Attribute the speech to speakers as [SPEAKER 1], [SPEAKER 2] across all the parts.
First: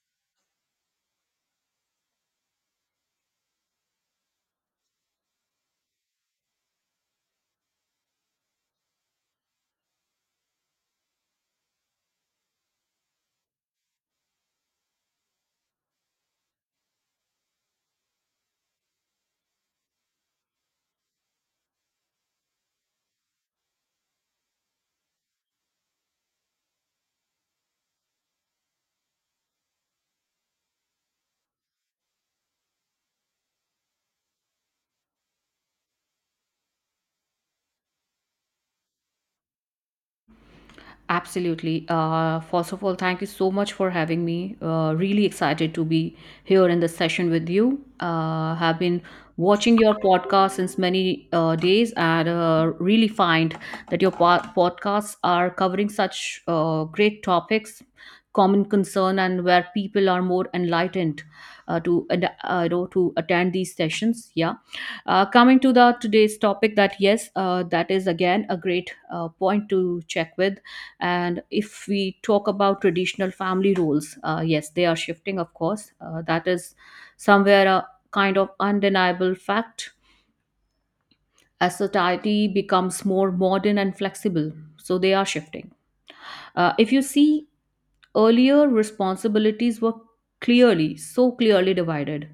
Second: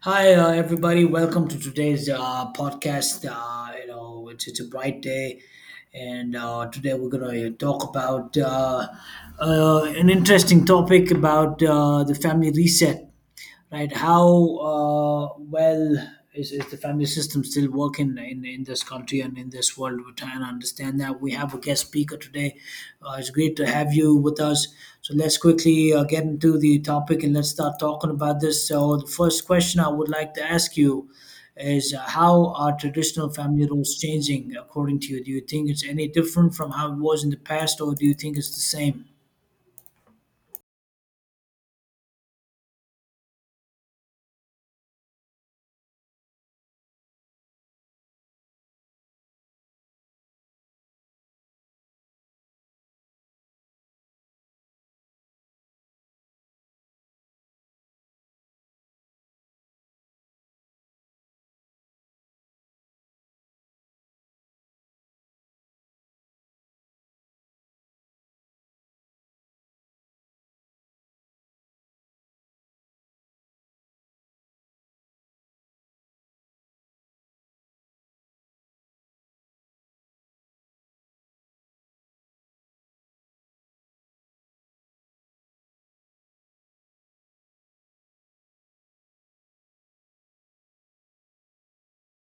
[SPEAKER 1] Hi, everybody. Welcome to today's podcast. It's a bright day, and today we're going to talk about an interesting topic about the family reset, right? How well is the family system still working in this country and in this world? We're trying to understand that. We have a guest speaker today. It's great to have you with us. So let's quickly get into the topic and let's start talking about this. So the first question I would like to ask you is, how are traditional family roles changing, according to you? Do you think it's any different from how it was in the past, or do you think it's the same?
[SPEAKER 2] Absolutely. First of all, thank you so much for having me. Really excited to be here in this session with you. Have been watching your podcast since many days and really find that your podcasts are covering such great topics, common concern, and where people are more enlightened to and, to attend these sessions. Yeah. Coming to the today's topic, that yes, that is again a great point to check with, and if we talk about traditional family roles, yes, they are shifting, of course. That is somewhere a kind of undeniable fact as society becomes more modern and flexible. So they are shifting. If you see, earlier responsibilities were so clearly divided.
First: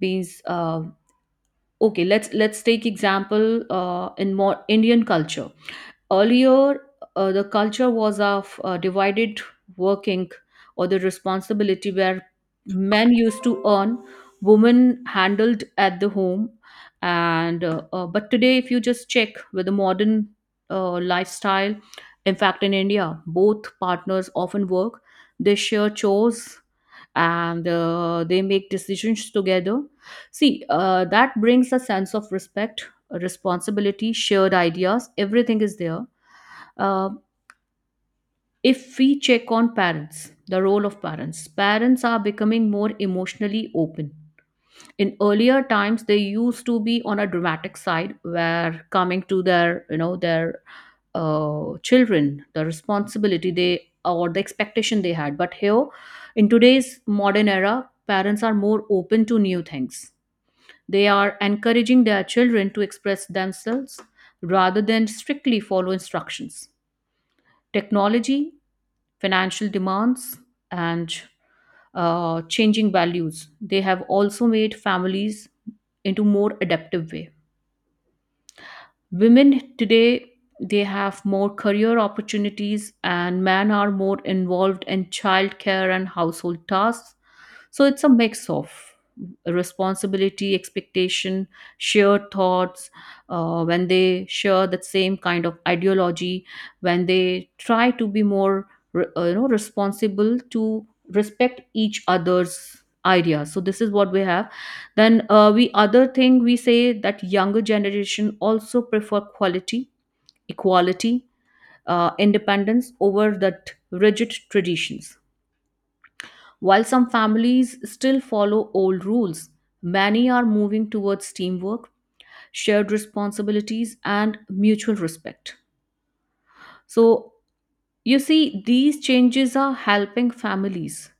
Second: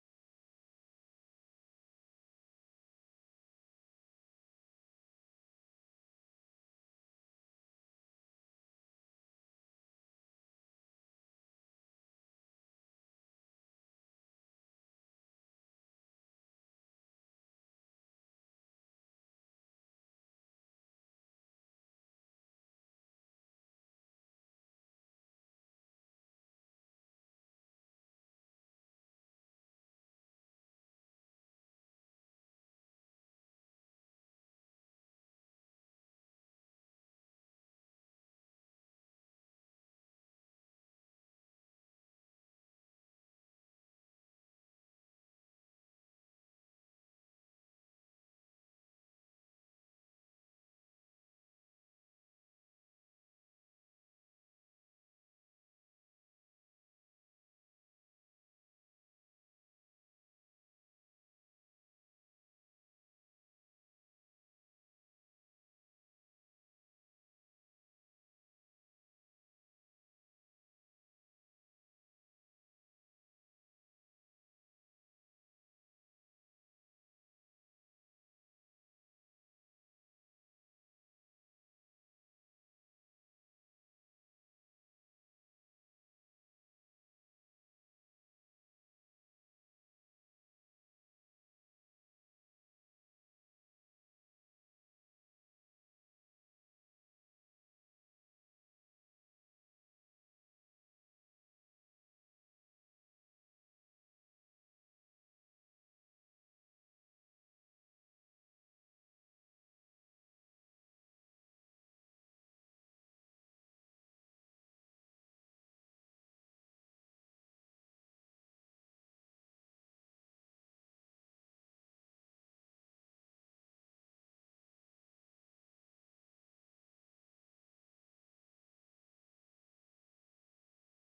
[SPEAKER 2] Means, okay, let's take example in more Indian culture. Earlier, the culture was of divided working or the responsibility, where men used to earn, women handled at the home. And but today, if you just check with the modern lifestyle, in fact, in India, both partners often work. They share chores and they make decisions together. See, that brings a sense of respect, responsibility, shared ideas. Everything is there. Uh, if we check on parents, the role of parents, parents are becoming more emotionally open. In earlier times, they used to be on a dramatic side, where coming to their, their children, the responsibility they or the expectation they had. But here, in today's modern era, parents are more open to new things. They are encouraging their children to express themselves rather than strictly follow instructions. Technology, financial demands, and changing values, they have also made families into more adaptive way. Women today, they have more career opportunities and men are more involved in childcare and household tasks, so it's a mix of responsibility, expectation, shared thoughts, when they share that same kind of ideology, when they try to be more responsible to respect each other's ideas, so this is what we have. Then we other thing we say that younger generation also prefer quality equality independence over that rigid traditions. While some families still follow old rules, many are moving towards teamwork, shared responsibilities, and mutual respect. So, you see, these changes are helping families.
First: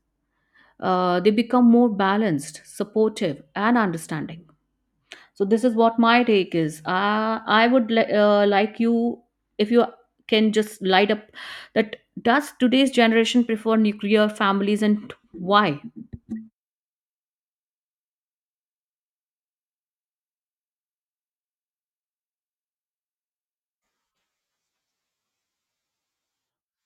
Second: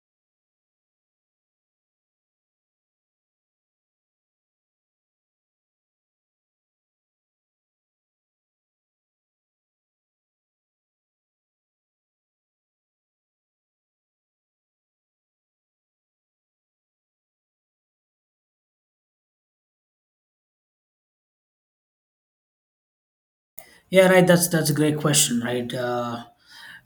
[SPEAKER 2] They become more balanced, supportive, and understanding. So, this is what my take is. I would like you, if you can just light up that, does today's generation prefer nuclear families and why?
[SPEAKER 1] Yeah, right, that's a great question, right? uh,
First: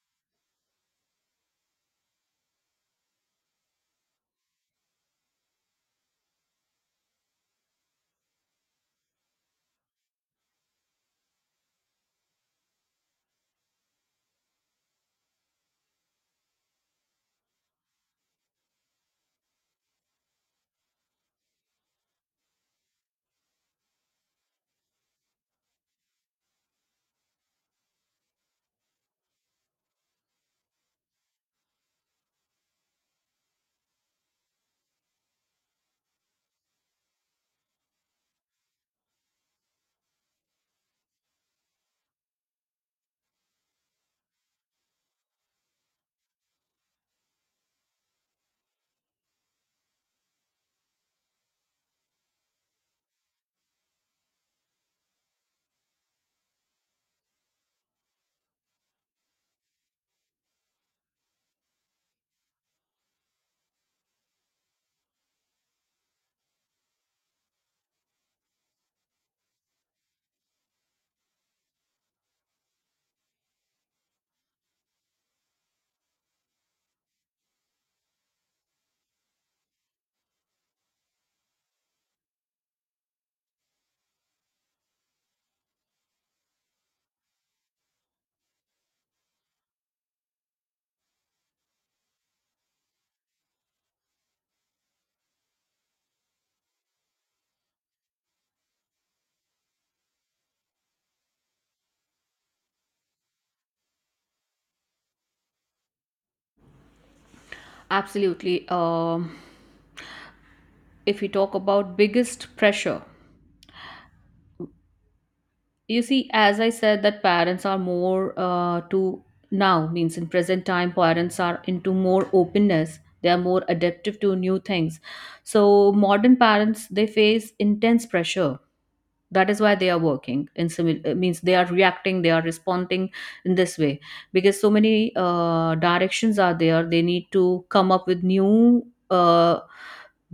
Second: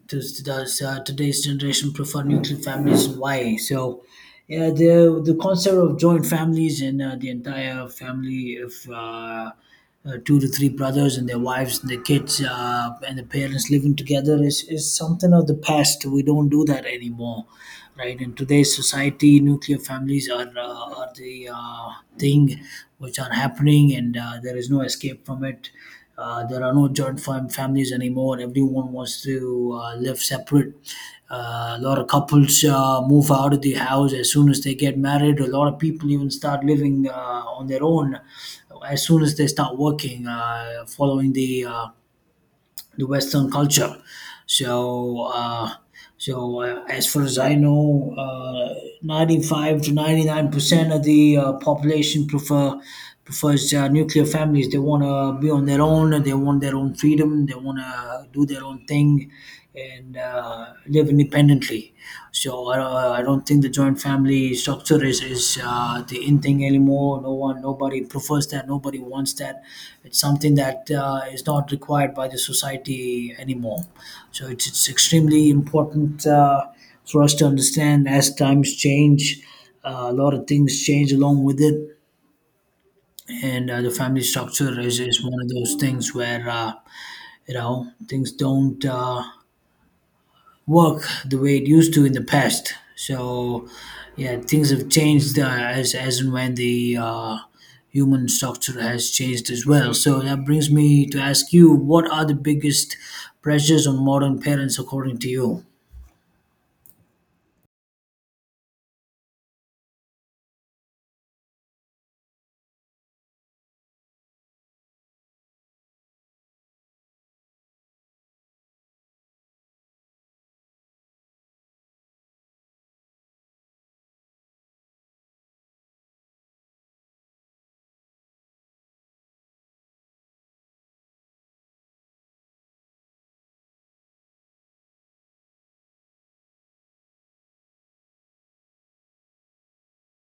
[SPEAKER 1] does does uh, today's generation prefer nuclear families and why? So, yeah, the concept of joint families and the entire family of two to three brothers and their wives and their kids, and the parents living together is something of the past. We don't do that anymore, right? In today's society, nuclear families are the thing which are happening, and there is no escape from it. There are no families anymore. Everyone wants to live separate. A lot of couples move out of the house as soon as they get married. A lot of people even start living on their own as soon as they start working, following the Western culture. So, uh, so, as far as I know, 95% to 99% of the population prefers nuclear families. They want to be on their own. They want their own freedom. They want to do their own thing and live independently. So I don't think the joint family structure is the in thing anymore. No one, nobody prefers that. Nobody wants that. It's something that is not required by the society anymore. So it's extremely important for us to understand as times change. A lot of things change along with it, and the family structure is one of those things where things don't work the way it used to in the past. So, yeah, things have changed as and when the human structure has changed as well. So that brings me to ask you, what are the biggest pressures on modern parents, according to you?
[SPEAKER 2] Absolutely. If we talk about biggest pressure, you see, as I said that parents are more to now, means in present time parents are into more openness, they are more adaptive to new things. So modern parents, they face intense pressure. That is why they are working in means they are reacting, they are responding in this way, because so many directions are there, they need to come up with new uh,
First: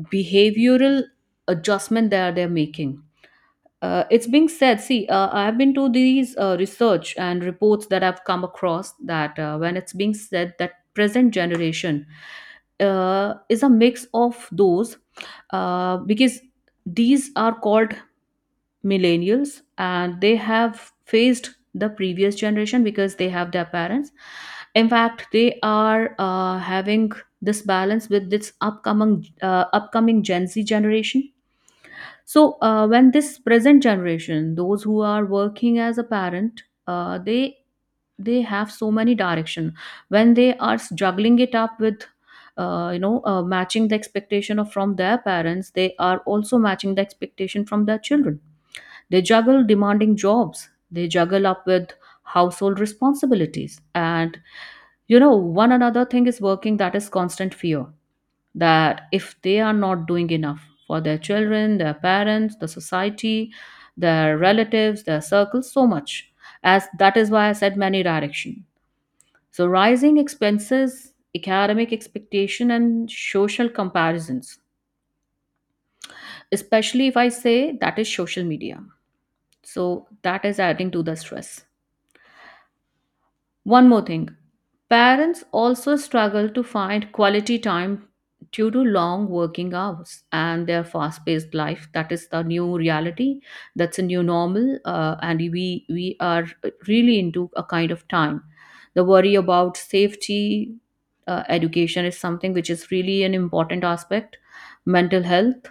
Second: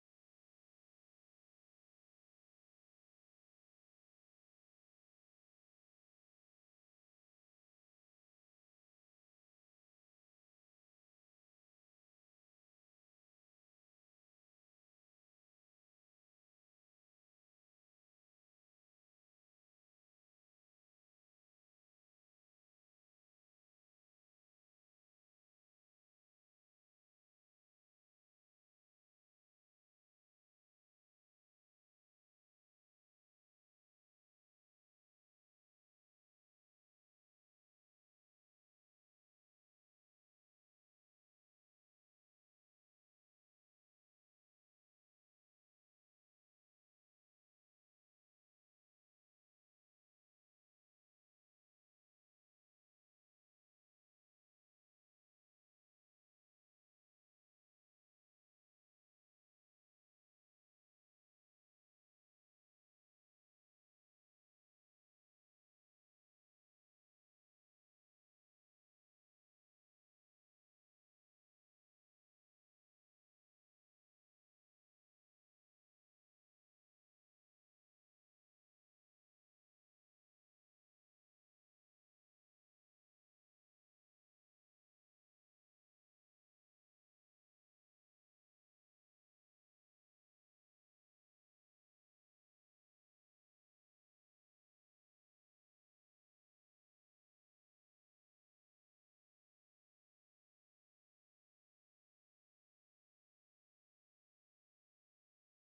[SPEAKER 2] behavioral adjustment that they're making. It's being said, see, I've been to these research and reports that I've come across, that when it's being said that present generation is a mix of those because these are called millennials and they have faced the previous generation because they have their parents. In fact, they are having this balance with this upcoming Gen Z generation. So, when this present generation, those who are working as a parent, they have so many direction. When they are juggling it up with, matching the expectation of from their parents, they are also matching the expectation from their children. They juggle demanding jobs. They juggle up with household responsibilities, and you know, one another thing is working, that is constant fear that if they are not doing enough for their children, their parents, the society, their relatives, their circles, so much. As that is why I said many direction. So rising expenses, academic expectation, and social comparisons, especially if I say that is social media. So that is adding to the stress. One more thing, parents also struggle to find quality time due to long working hours and their fast paced life. That is the new reality, that's a new normal, and we are really into a kind of time. The worry about safety, education is something which is really an important aspect, mental health,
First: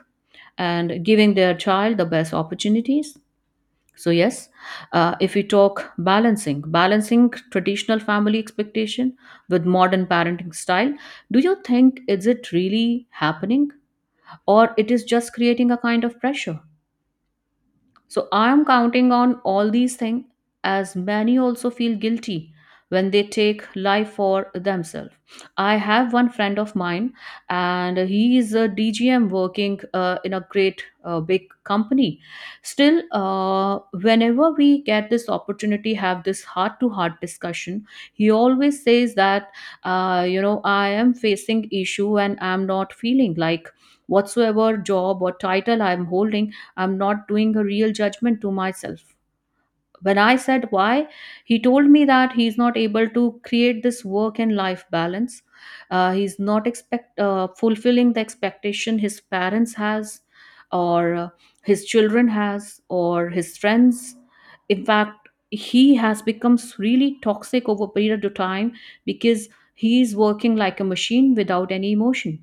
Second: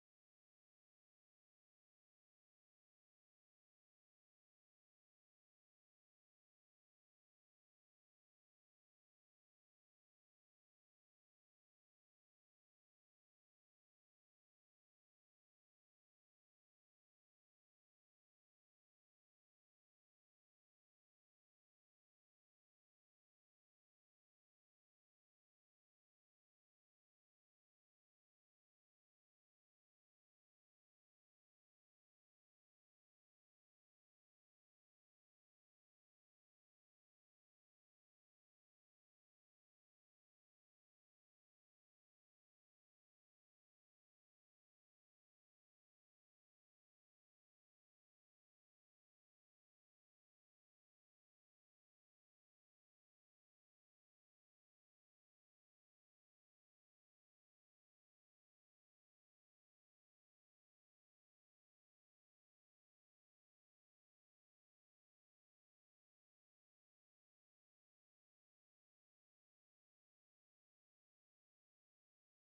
[SPEAKER 2] and giving their child the best opportunities. So yes, if we talk balancing, traditional family expectation with modern parenting style, do you think is it really happening or it is just creating a kind of pressure? So I'm counting on all these things, as many also feel guilty when they take life for themselves. I have one friend of mine and he is a DGM working in a great big company. Still, whenever we get this opportunity, have this heart to heart discussion, he always says that, I am facing issue and I'm not feeling like whatsoever job or title I'm holding, I'm not doing a real judgment to myself. When I said why, he told me that he's not able to create this work and life balance. He's not expect fulfilling the expectation his parents has, or his children has, or his friends. In fact, he has become really toxic over a period of time because he's working like a machine without any emotion.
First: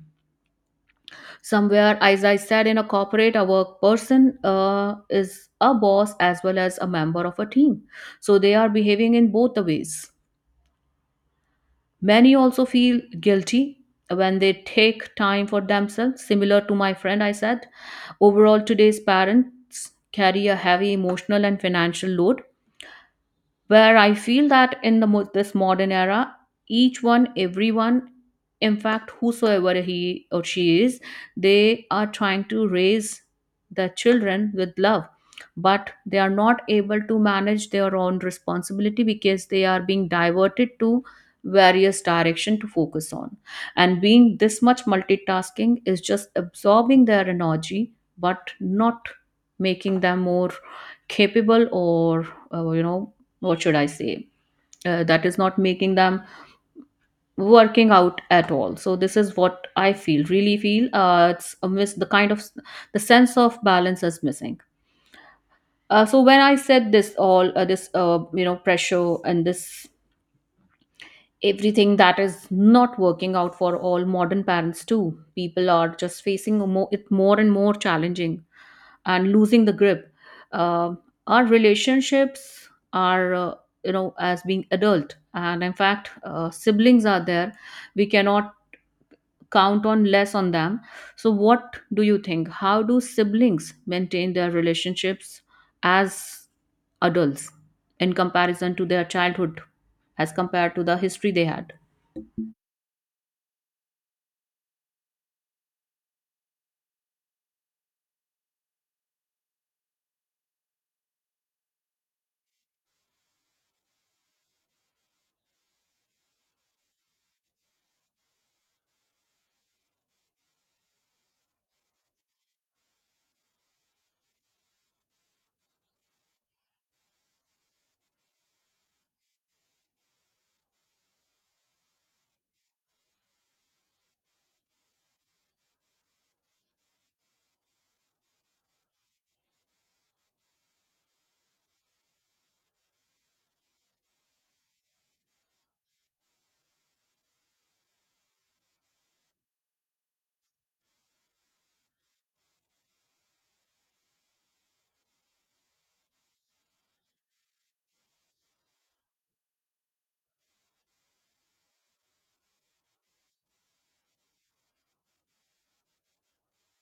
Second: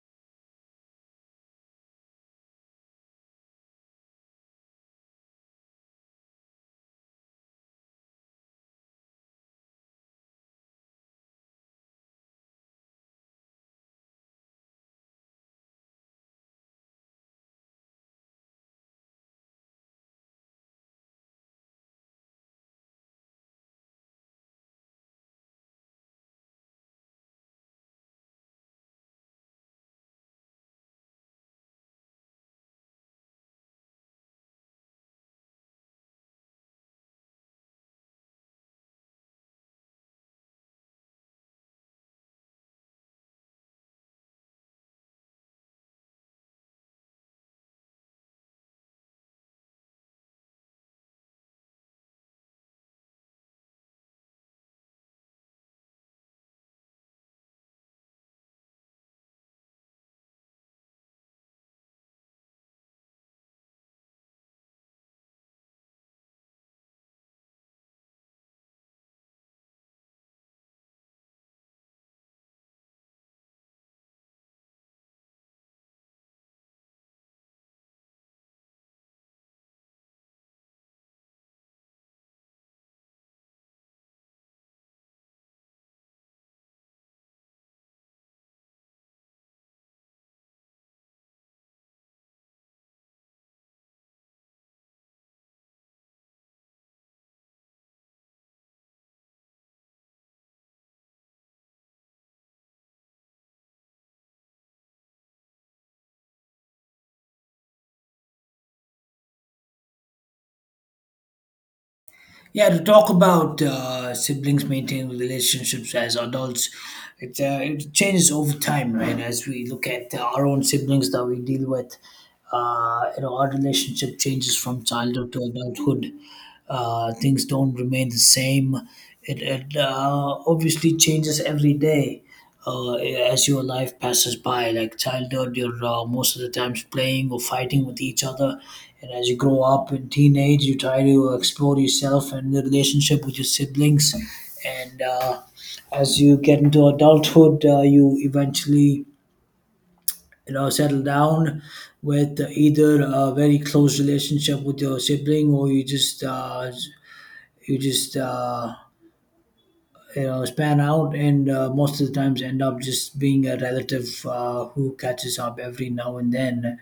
[SPEAKER 2] Somewhere, as I said, in a corporate, a work person is a boss as well as a member of a team, so they are behaving in both the ways. Many also feel guilty when they take time for themselves, similar to my friend I said. Overall, today's parents carry a heavy emotional and financial load, where I feel that in the this modern era, each one, everyone, in fact, whosoever he or she is, they are trying to raise their children with love, but they are not able to manage their own responsibility because they are being diverted to various direction to focus on, and being this much multitasking is just absorbing their energy but not making them more capable or uh, you know what should I say? That is not making them working out at all. So this is what I feel, really feel. It's a miss, the kind of the sense of balance is missing. So when I said this all, this pressure and this everything that is not working out for all modern parents too, people are just facing it more and more challenging and losing the grip. Uh, our relationships are as being adult, and in fact siblings are there, we cannot count on less on them. So what do you think, how do siblings maintain their relationships as adults in comparison to their childhood, as compared to the history they had?
[SPEAKER 1] Yeah, to talk about siblings maintaining relationships as adults, it changes over time, right? As we look at our own siblings that we deal with, our relationship changes from childhood to adulthood. Things don't remain the same. It obviously changes every day as your life passes by. Like childhood, you're most of the times playing or fighting with each other, and as you grow up in teenage, you try to explore yourself and the relationship with your siblings. And as you get into adulthood, you eventually settle down with either a very close relationship with your sibling, or you just span out, and most of the times end up just being a relative who catches up every now and then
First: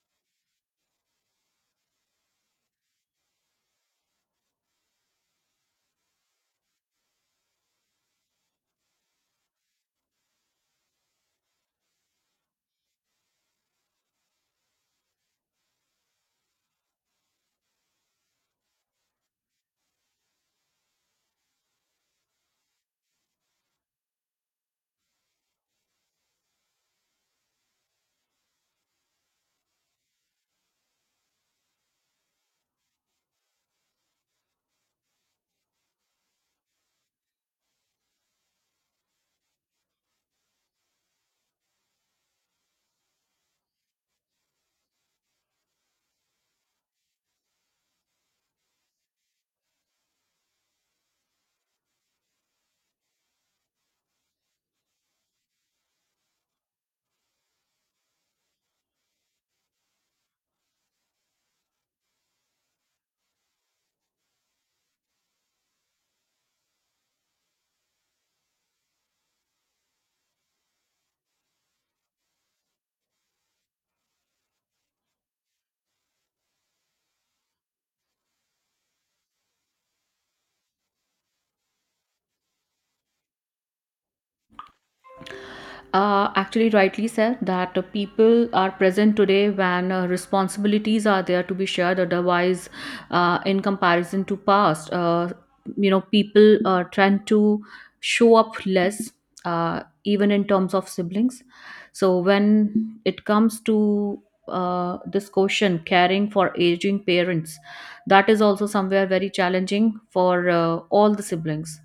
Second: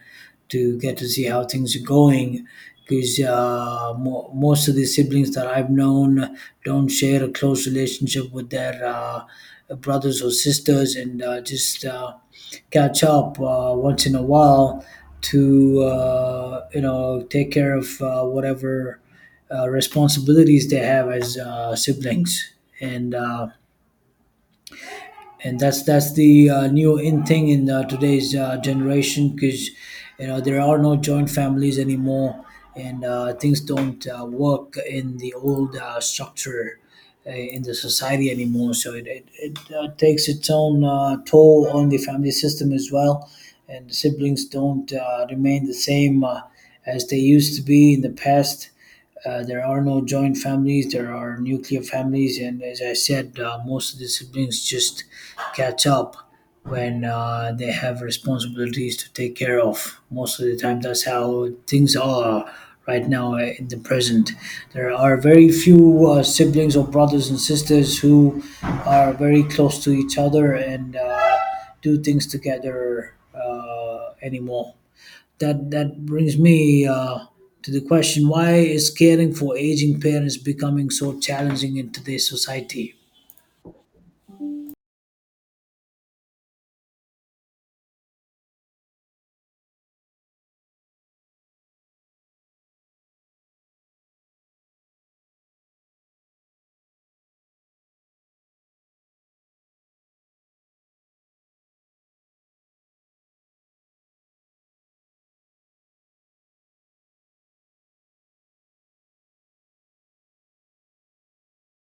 [SPEAKER 1] to get to see how things are going, because most of the siblings that I've known don't share a close relationship with their brothers or sisters, and just catch up once in a while to take care of whatever responsibilities they have as siblings, and uh, and that's the new in thing in today's generation, because there are no joint families anymore, and things don't work in the old structure in the society anymore. So it takes its own toll on the family system as well, and siblings don't remain the same as they used to be in the past. There are no joint families, there are nuclear families, and as I said, most of the siblings just catch up when they have responsibilities to take care of. Most of the time, that's how things are right now in the present. There are very few siblings or brothers and sisters who are very close to each other and do things together anymore. That that brings me to the question: why is caring for aging parents becoming so challenging in today's society?
[SPEAKER 2] Actually rightly said that people are present today when responsibilities are there to be shared, otherwise in comparison to past, people tend to show up less, even in terms of siblings. So when it comes to this question, caring for aging parents, that is also somewhere very challenging for all the siblings.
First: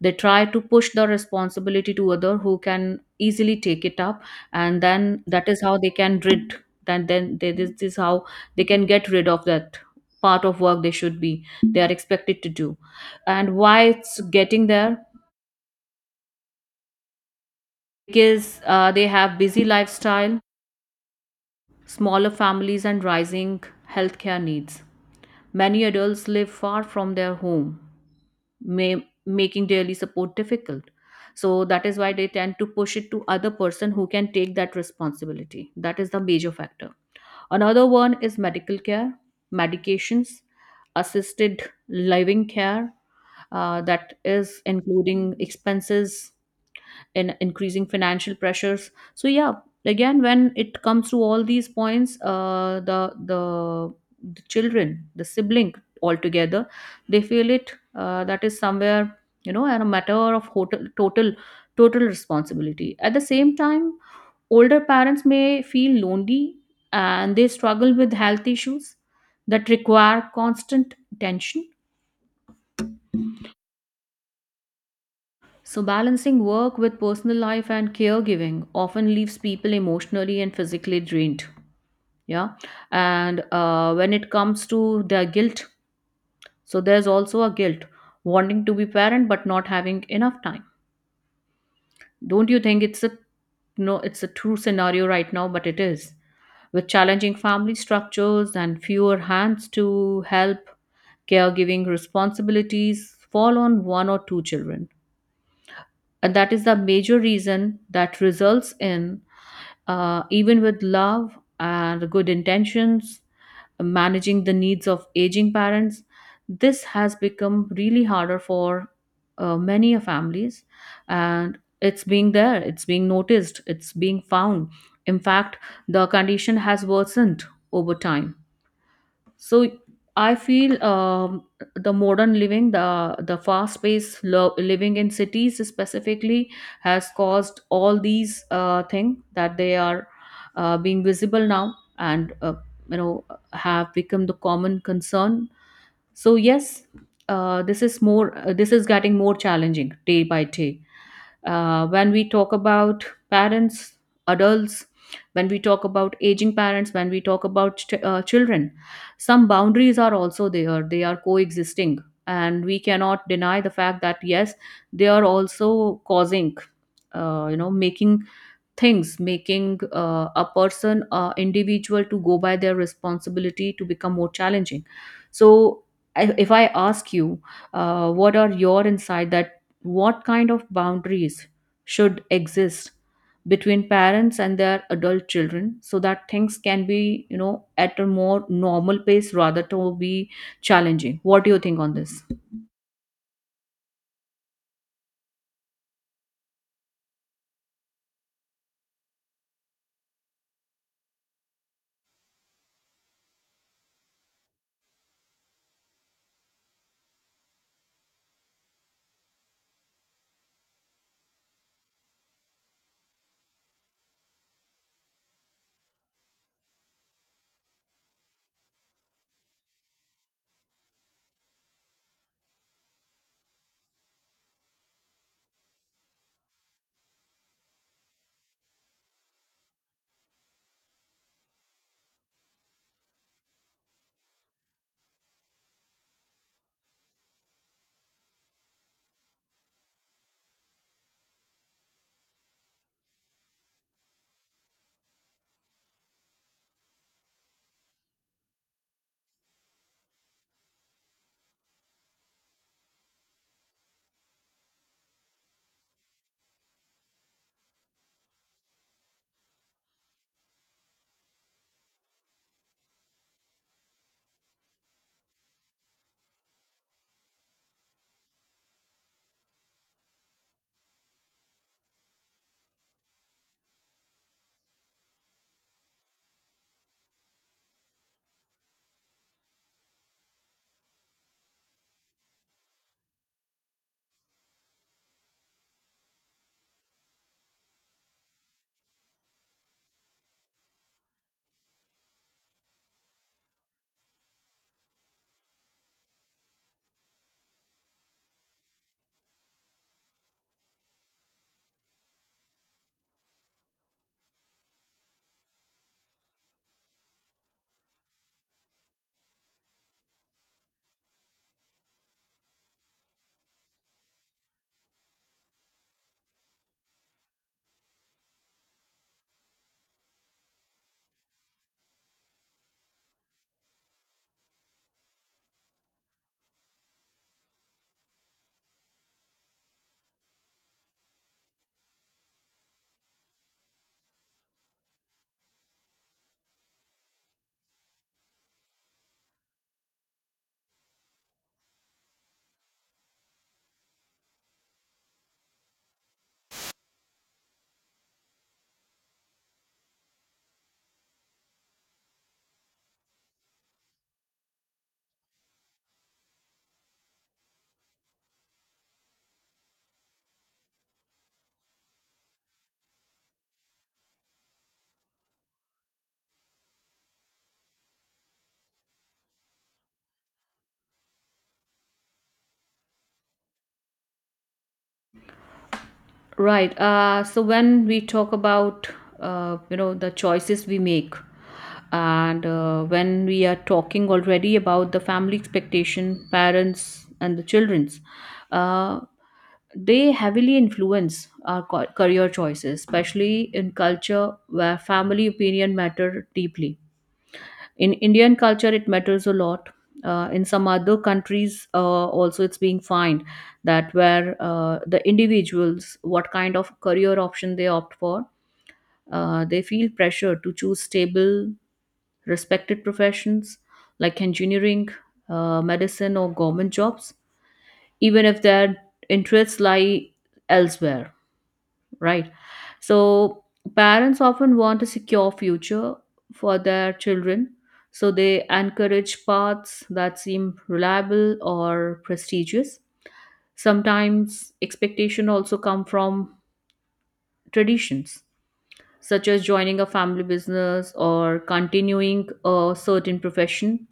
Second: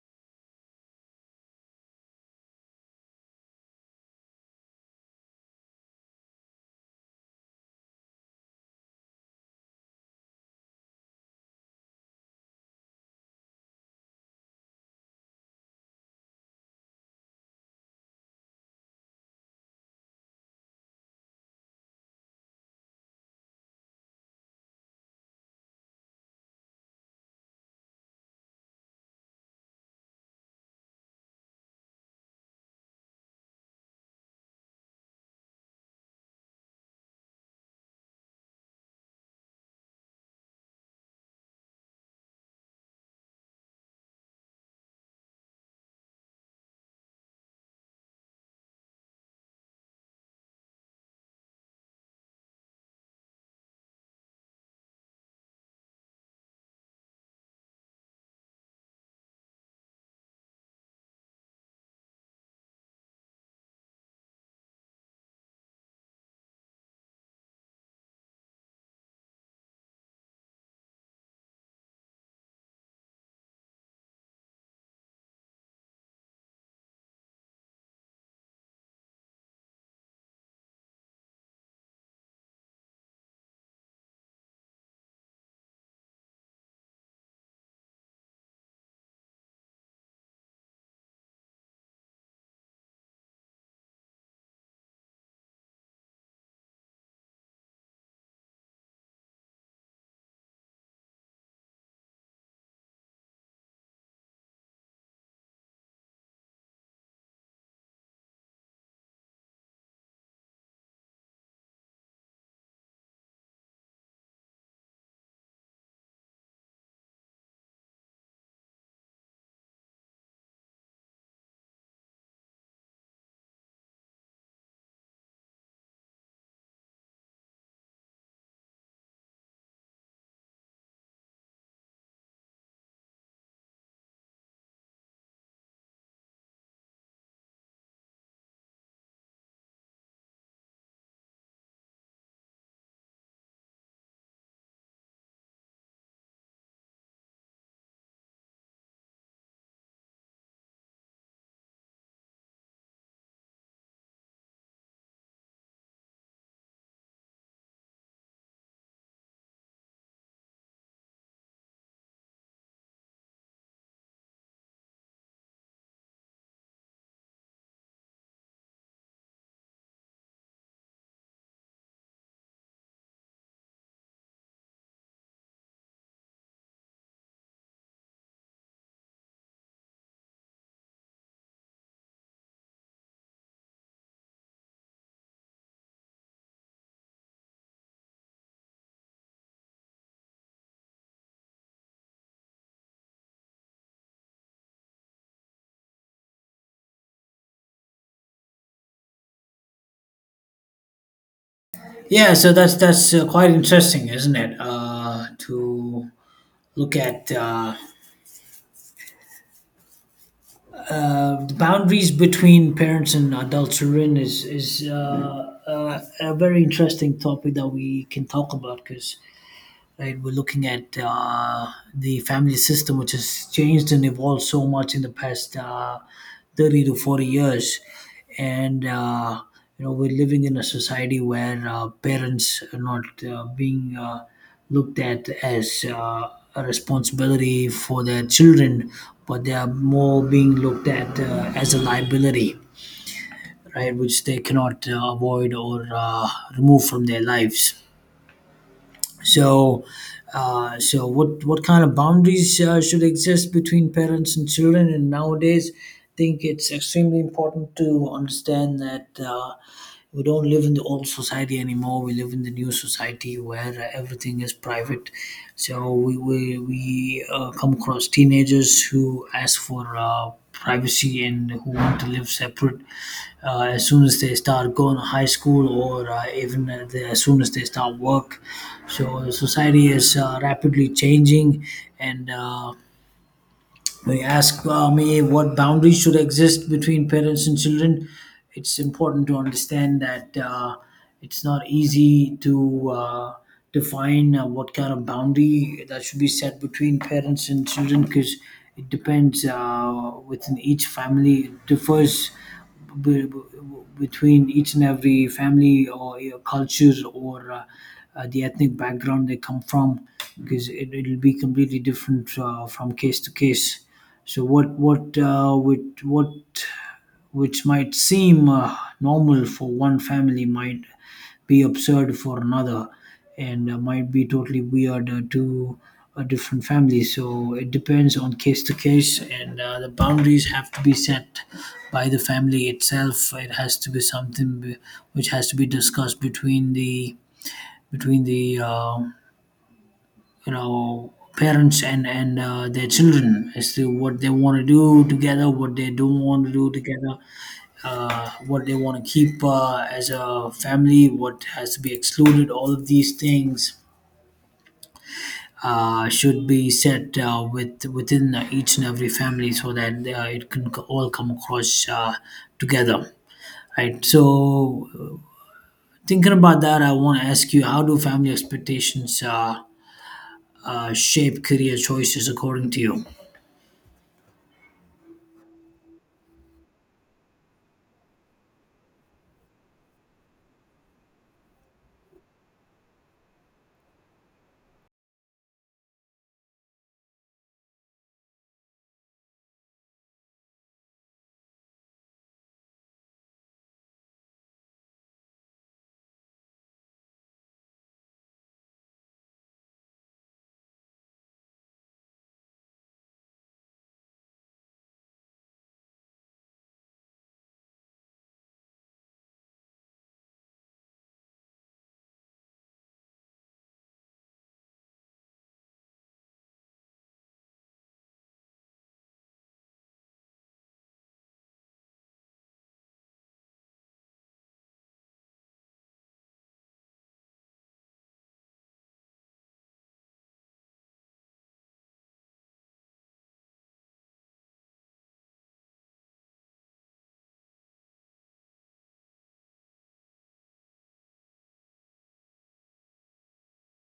[SPEAKER 2] They try to push the responsibility to other who can easily take it up, and then that is how they can rid, this is how they can get rid of that part of work they should be, they are expected to do. And why it's getting there, because they have busy lifestyle, smaller families, and rising healthcare needs. Many adults live far from their home, may making daily support difficult. So that is why they tend to push it to other person who can take that responsibility. That is the major factor. Another one is medical care, medications, assisted living care, that is including expenses and increasing financial pressures. So yeah, again when it comes to all these points, the children, the sibling altogether, they feel it. That is somewhere, and a matter of total responsibility. At the same time, older parents may feel lonely and they struggle with health issues that require constant attention. So, balancing work with personal life and caregiving often leaves people emotionally and physically drained. Yeah. And when it comes to their guilt, so there's also a guilt wanting to be parent but not having enough time. Don't you think it's a, no, it's a true scenario right now, but it is, with challenging family structures and fewer hands to help, caregiving responsibilities fall on one or two children. And that is the major reason that results in even with love and good intentions, managing the needs of aging parents, this has become really harder for many of families. And it's being there, it's being noticed, it's being found. In fact, the condition has worsened over time. So I feel the modern living, the living in cities specifically, has caused all these things that they are being visible now, and uh, you know have become the common concern. So yes, this is more. Uh, this is getting more challenging day by day. When we talk about parents, adults, when we talk about aging parents, when we talk about children, some boundaries are also there. They are coexisting. And we cannot deny the fact that, yes, they are also causing, making things making a person individual to go by their responsibility to become more challenging. So if I ask you, what are your insight that what kind of boundaries should exist between parents and their adult children so that things can be, you know at a more normal pace rather to be challenging? What do you think on this?
[SPEAKER 1] Yeah, so that's quite interesting, isn't it? To look at the boundaries between parents and adult children is a very interesting topic that we can talk about, because, right? We're looking at the family system, which has changed and evolved so much in the past 30 to 40 years. And, we're living in a society where parents are not being looked at as a responsibility for their children, but they are more being looked at as a liability, right? Which they cannot avoid or remove from their lives. So, so what kind of boundaries should exist between parents and children? And nowadays, I think it's extremely important to understand that we don't live in the old society anymore. We live in the new society where everything is private. So we come across teenagers who ask for privacy and who want to live separate as soon as they start going to high school, or even as soon as they start work. So the society is rapidly changing, and when you ask me what boundaries should exist between parents and children, it's important to understand that it's not easy to define what kind of boundary that should be set between parents and children, because it depends, within each family. It differs b- b- between each and every family, or your cultures, or the ethnic background they come from, because it'll be completely different from case to case. So what which, what which might seem normal for one family might be absurd for another, and might be totally weird to a different family. So it depends on case to case, and the boundaries have to be set by the family itself. It has to be something which has to be discussed between the parents and their children, as to what they want to do together, what they don't want to do together, what they want to keep as a family, what has to be excluded. All of these things should be set within each and every family, so that all come across together. Right. So, thinking about that, I want to ask you: how do family expectations shape career choices, according to you?
[SPEAKER 2] Right. So when we talk about uh, the choices we make, and when we are talking already about the family expectation, parents and the childrens, uh, they heavily influence our career choices, especially in culture where family opinion matter deeply. In indian culture it matters a lot. In some other countries also it's being found that where the individuals, what kind of career option they opt for, they feel pressure to choose stable, respected professions like engineering, medicine or government jobs, even if their interests lie elsewhere, right? So parents often want a secure future for their children, so they encourage paths that seem reliable or prestigious. Sometimes expectation also come from traditions, such as joining a family business or continuing a certain profession.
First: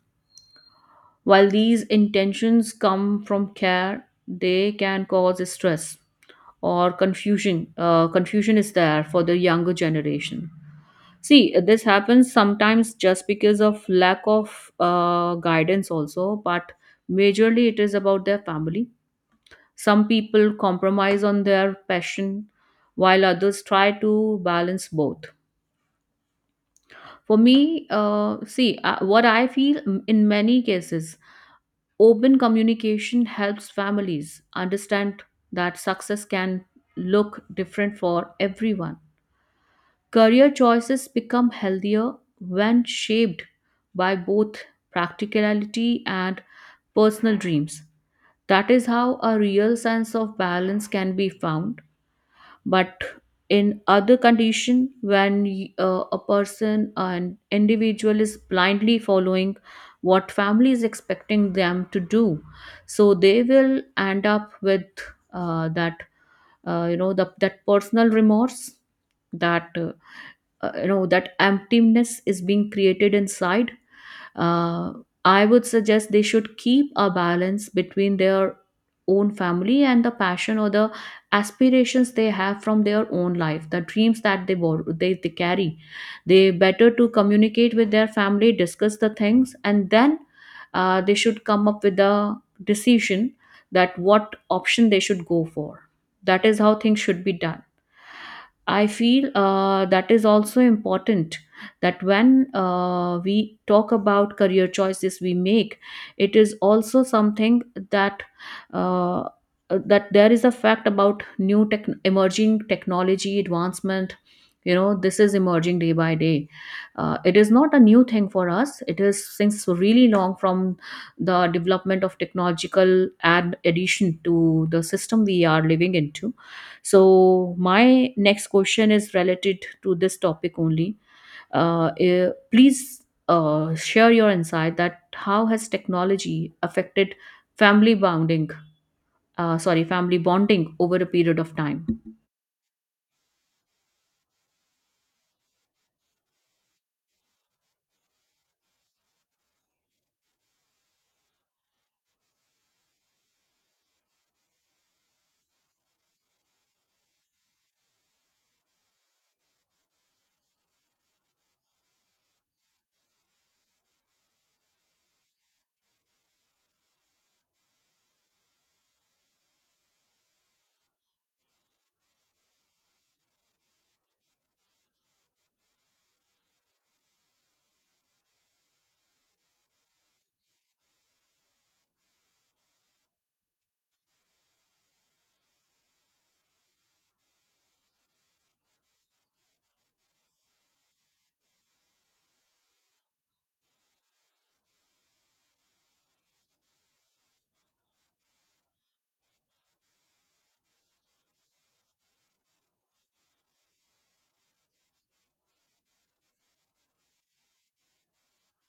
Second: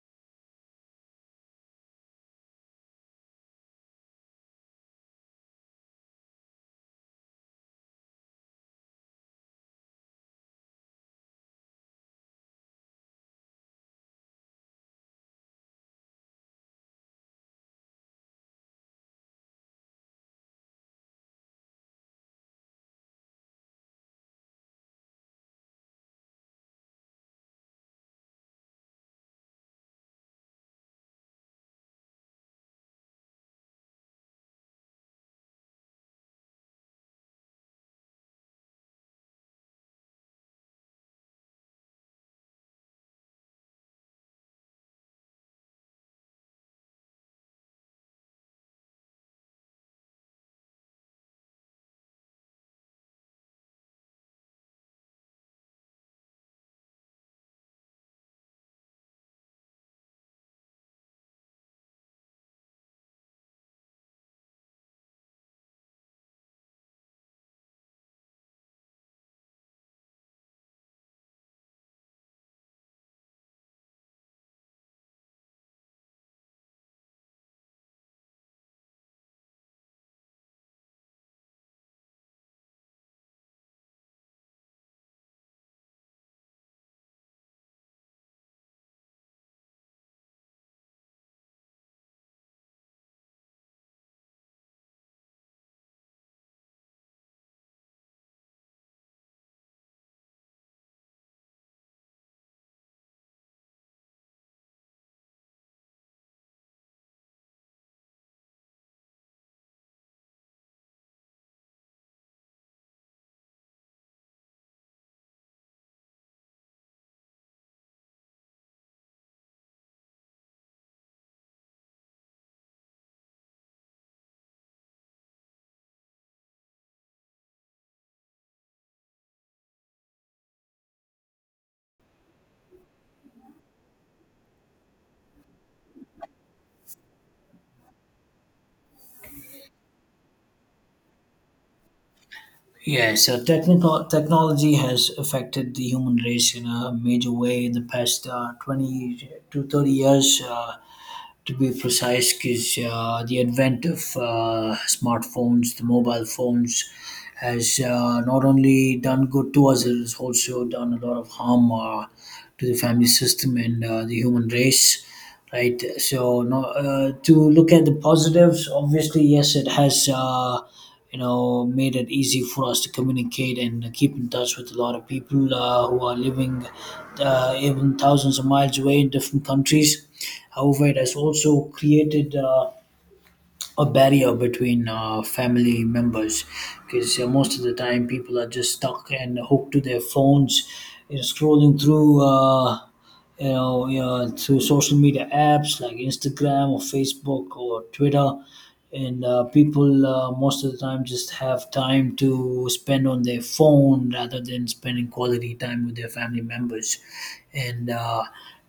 [SPEAKER 2] While these intentions come from care, they can cause stress or confusion. Confusion is there for the younger generation. See, this happens sometimes just because of lack of guidance, also, but majorly it is about their family. Some people compromise on their passion, while others try to balance both. For me, see, what I feel in many cases, open communication helps families understand that success can look different for everyone. Career choices become healthier when shaped by both practicality and personal dreams. That is how a real sense of balance can be found. But in other condition, when a person, an individual is blindly following what family is expecting them to do, so they will end up with that, uh, the, that personal remorse, that uh, that emptiness is being created inside. uh, I would suggest they should keep a balance between their own family and the passion or the aspirations they have from their own life, the dreams that they carry. They better to communicate with their family, discuss the things, and then they should come up with a decision that what option they should go for. That is how things should be done. I feel that is also important, that when we talk about career choices we make, it is also something that uh, that there is a fact about new tech, emerging technology advancement. You know, this is emerging day by day. It is not a new thing for us. It is since really long from the development of technological addition to the system we are living into. So, my next question is related to this topic only. Please share your insight that how has technology affected family bonding? Sorry, family bonding over a period of time.
[SPEAKER 1] Yeah, so technical technology has affected the human race in a major way in the past 20 to 30 years, to be precise, because the advent of smartphones, the mobile phones, has not only done good to us, it has also done a lot of harm to the family system and the human race. Right, so no, to look at the positives, obviously, yes, it has. Made it easy for us to communicate and keep in touch with a lot of people who are living even thousands of miles away in different countries. However, it has also created a barrier between family members, because most of the time people are just stuck and hooked to their phones, scrolling through. Through social media apps like Instagram or Facebook or Twitter. And people, most of the time, just have time to spend on their phone rather than spending quality time with their family members. And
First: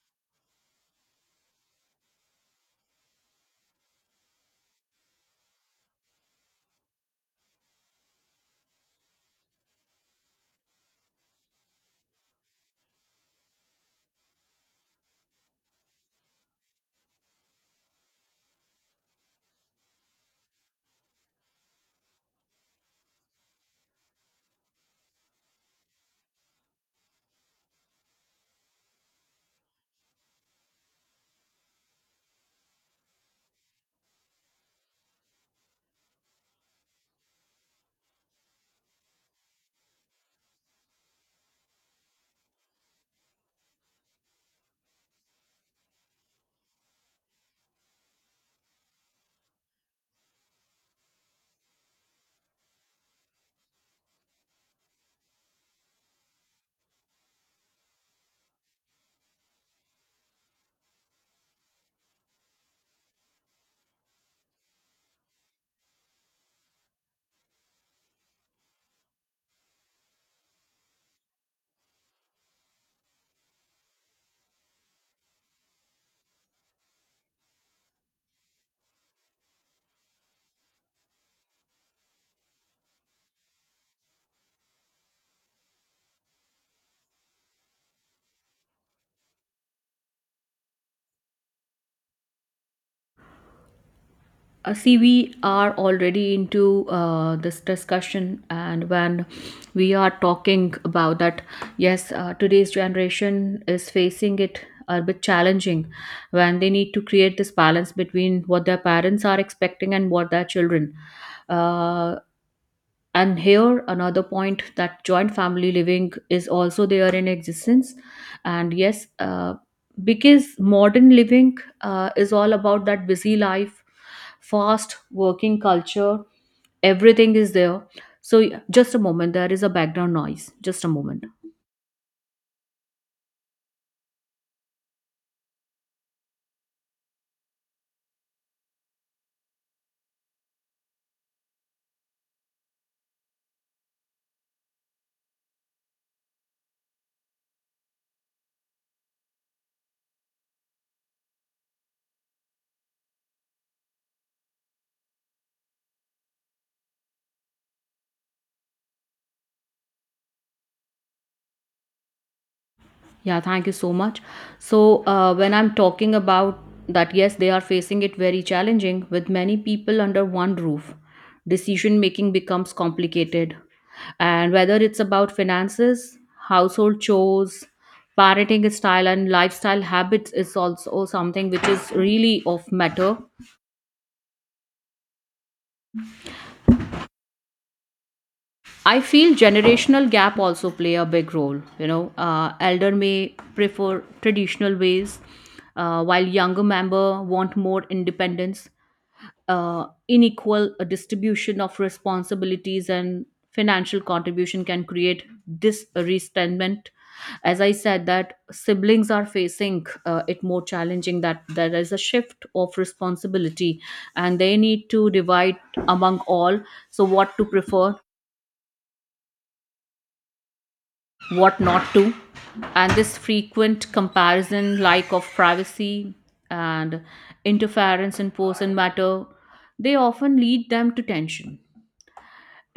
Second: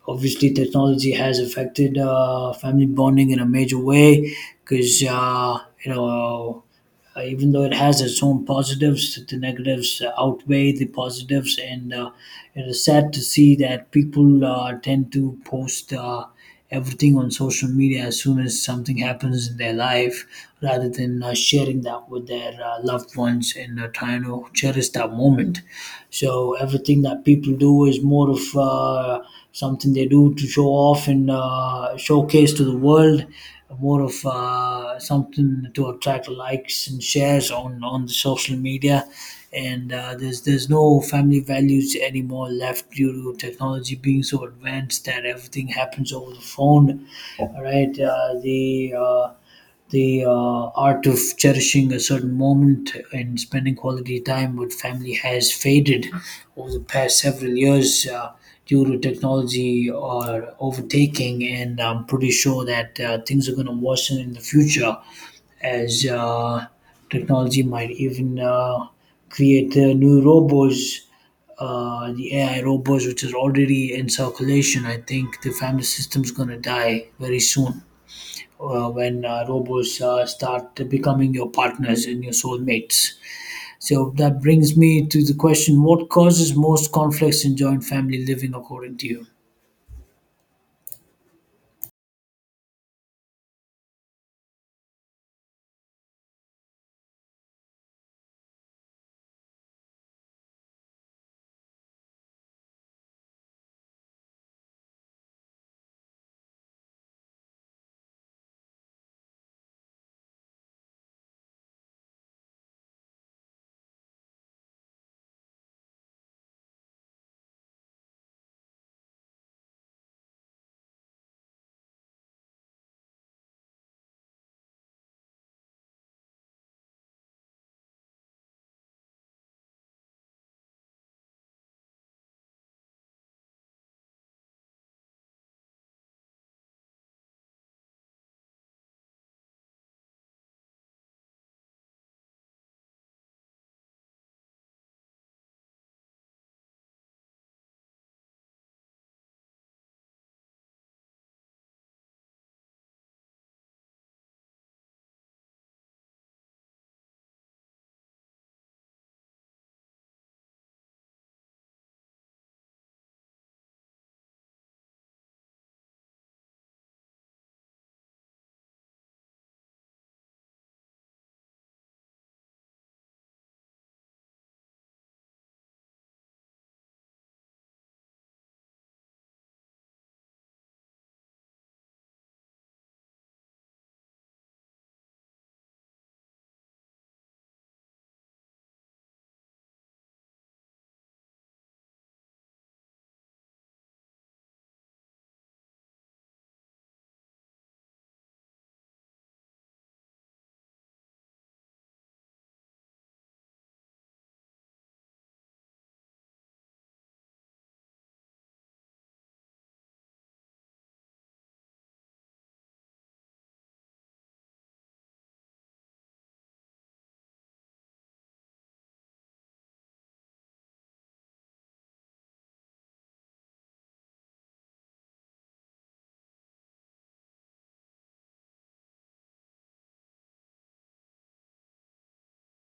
[SPEAKER 1] obviously, technology has affected family bonding in a major way because, you know, even though it has its own positives, the negatives outweigh the positives, and it is sad to see that people tend to post everything on social media as soon as something happens in their life, rather than sharing that with their loved ones and trying to cherish that moment. So everything that people do is more of something they do to show off and showcase to the world, more of something to attract likes and shares on the social media. And there's no family values anymore left, due to technology being so advanced that everything happens over the phone. All right, the art of cherishing a certain moment and spending quality time with family has faded over the past several years due to technology or overtaking, and I'm pretty sure that things are going to worsen in the future, as technology might even create new robots. The AI robots, which is already in circulation, I think the family system's gonna die very soon when robots start becoming your partners and your soulmates. So that brings me to the question: what causes most conflicts in joint family living, according to you?
[SPEAKER 2] See, we are already into this discussion, and when we are talking about that, yes, today's generation is facing it a bit challenging when they need to create this balance between what their parents are expecting and what their children. uh, and here another point, that joint family living is also there in existence. And yes, because modern living is all about that busy life, fast working culture, everything is there. So just a moment, there is a background noise, just a moment. Yeah, thank you so much. So, when I'm talking about that, yes, they are facing it very challenging with many people under one roof. Decision making becomes complicated. And whether it's about finances, household chores, parenting style, and lifestyle habits is also something which is really of matter. I feel generational gap also play a big role. You know, elder may prefer traditional ways, while younger member want more independence. Unequal distribution of responsibilities and financial contribution can create this resentment. As I said, that siblings are facing it more challenging. That there is a shift of responsibility, and they need to divide among all. So, what to prefer? What not to? And this frequent comparison, like of privacy and interference in person matter, they often lead them to tension.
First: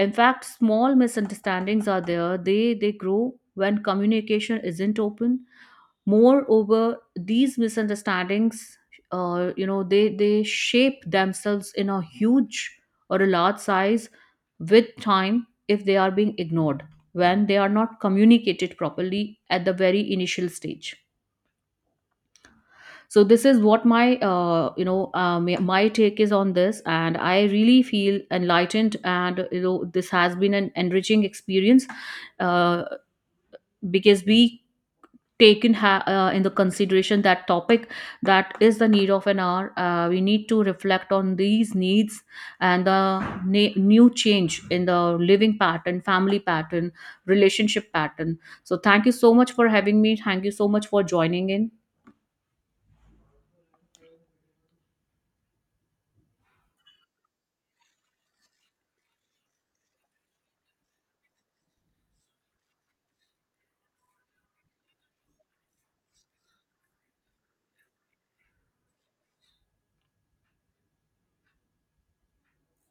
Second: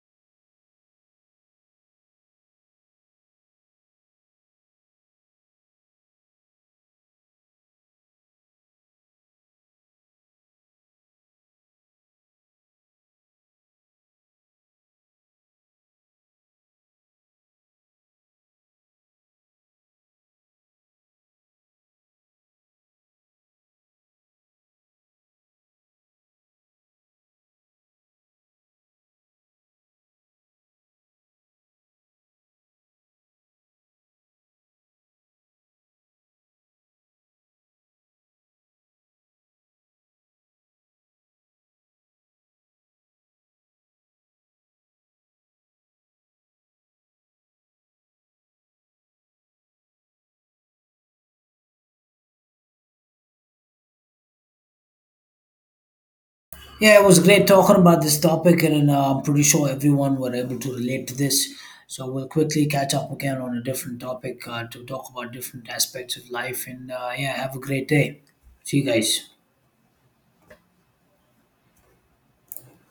[SPEAKER 2] In fact, small misunderstandings are there, they grow when communication isn't open. Moreover, these misunderstandings, they shape themselves in a huge or a large size with time if they are being ignored, when they are not communicated properly at the very initial stage. So this is what my my take is on this, and I really feel enlightened and you know, this has been an enriching experience, uh, because we in the consideration that topic that is the need of an hour. We need to reflect on these needs and the new change in the living pattern, family pattern, relationship pattern. So thank you so much for having me, thank you so much for joining in.
[SPEAKER 1] Yeah, it was great talking about this topic, and I'm pretty sure everyone were able to relate to this. So we'll quickly catch up again on a different topic to talk about different aspects of life. And yeah, have a great day. See you guys.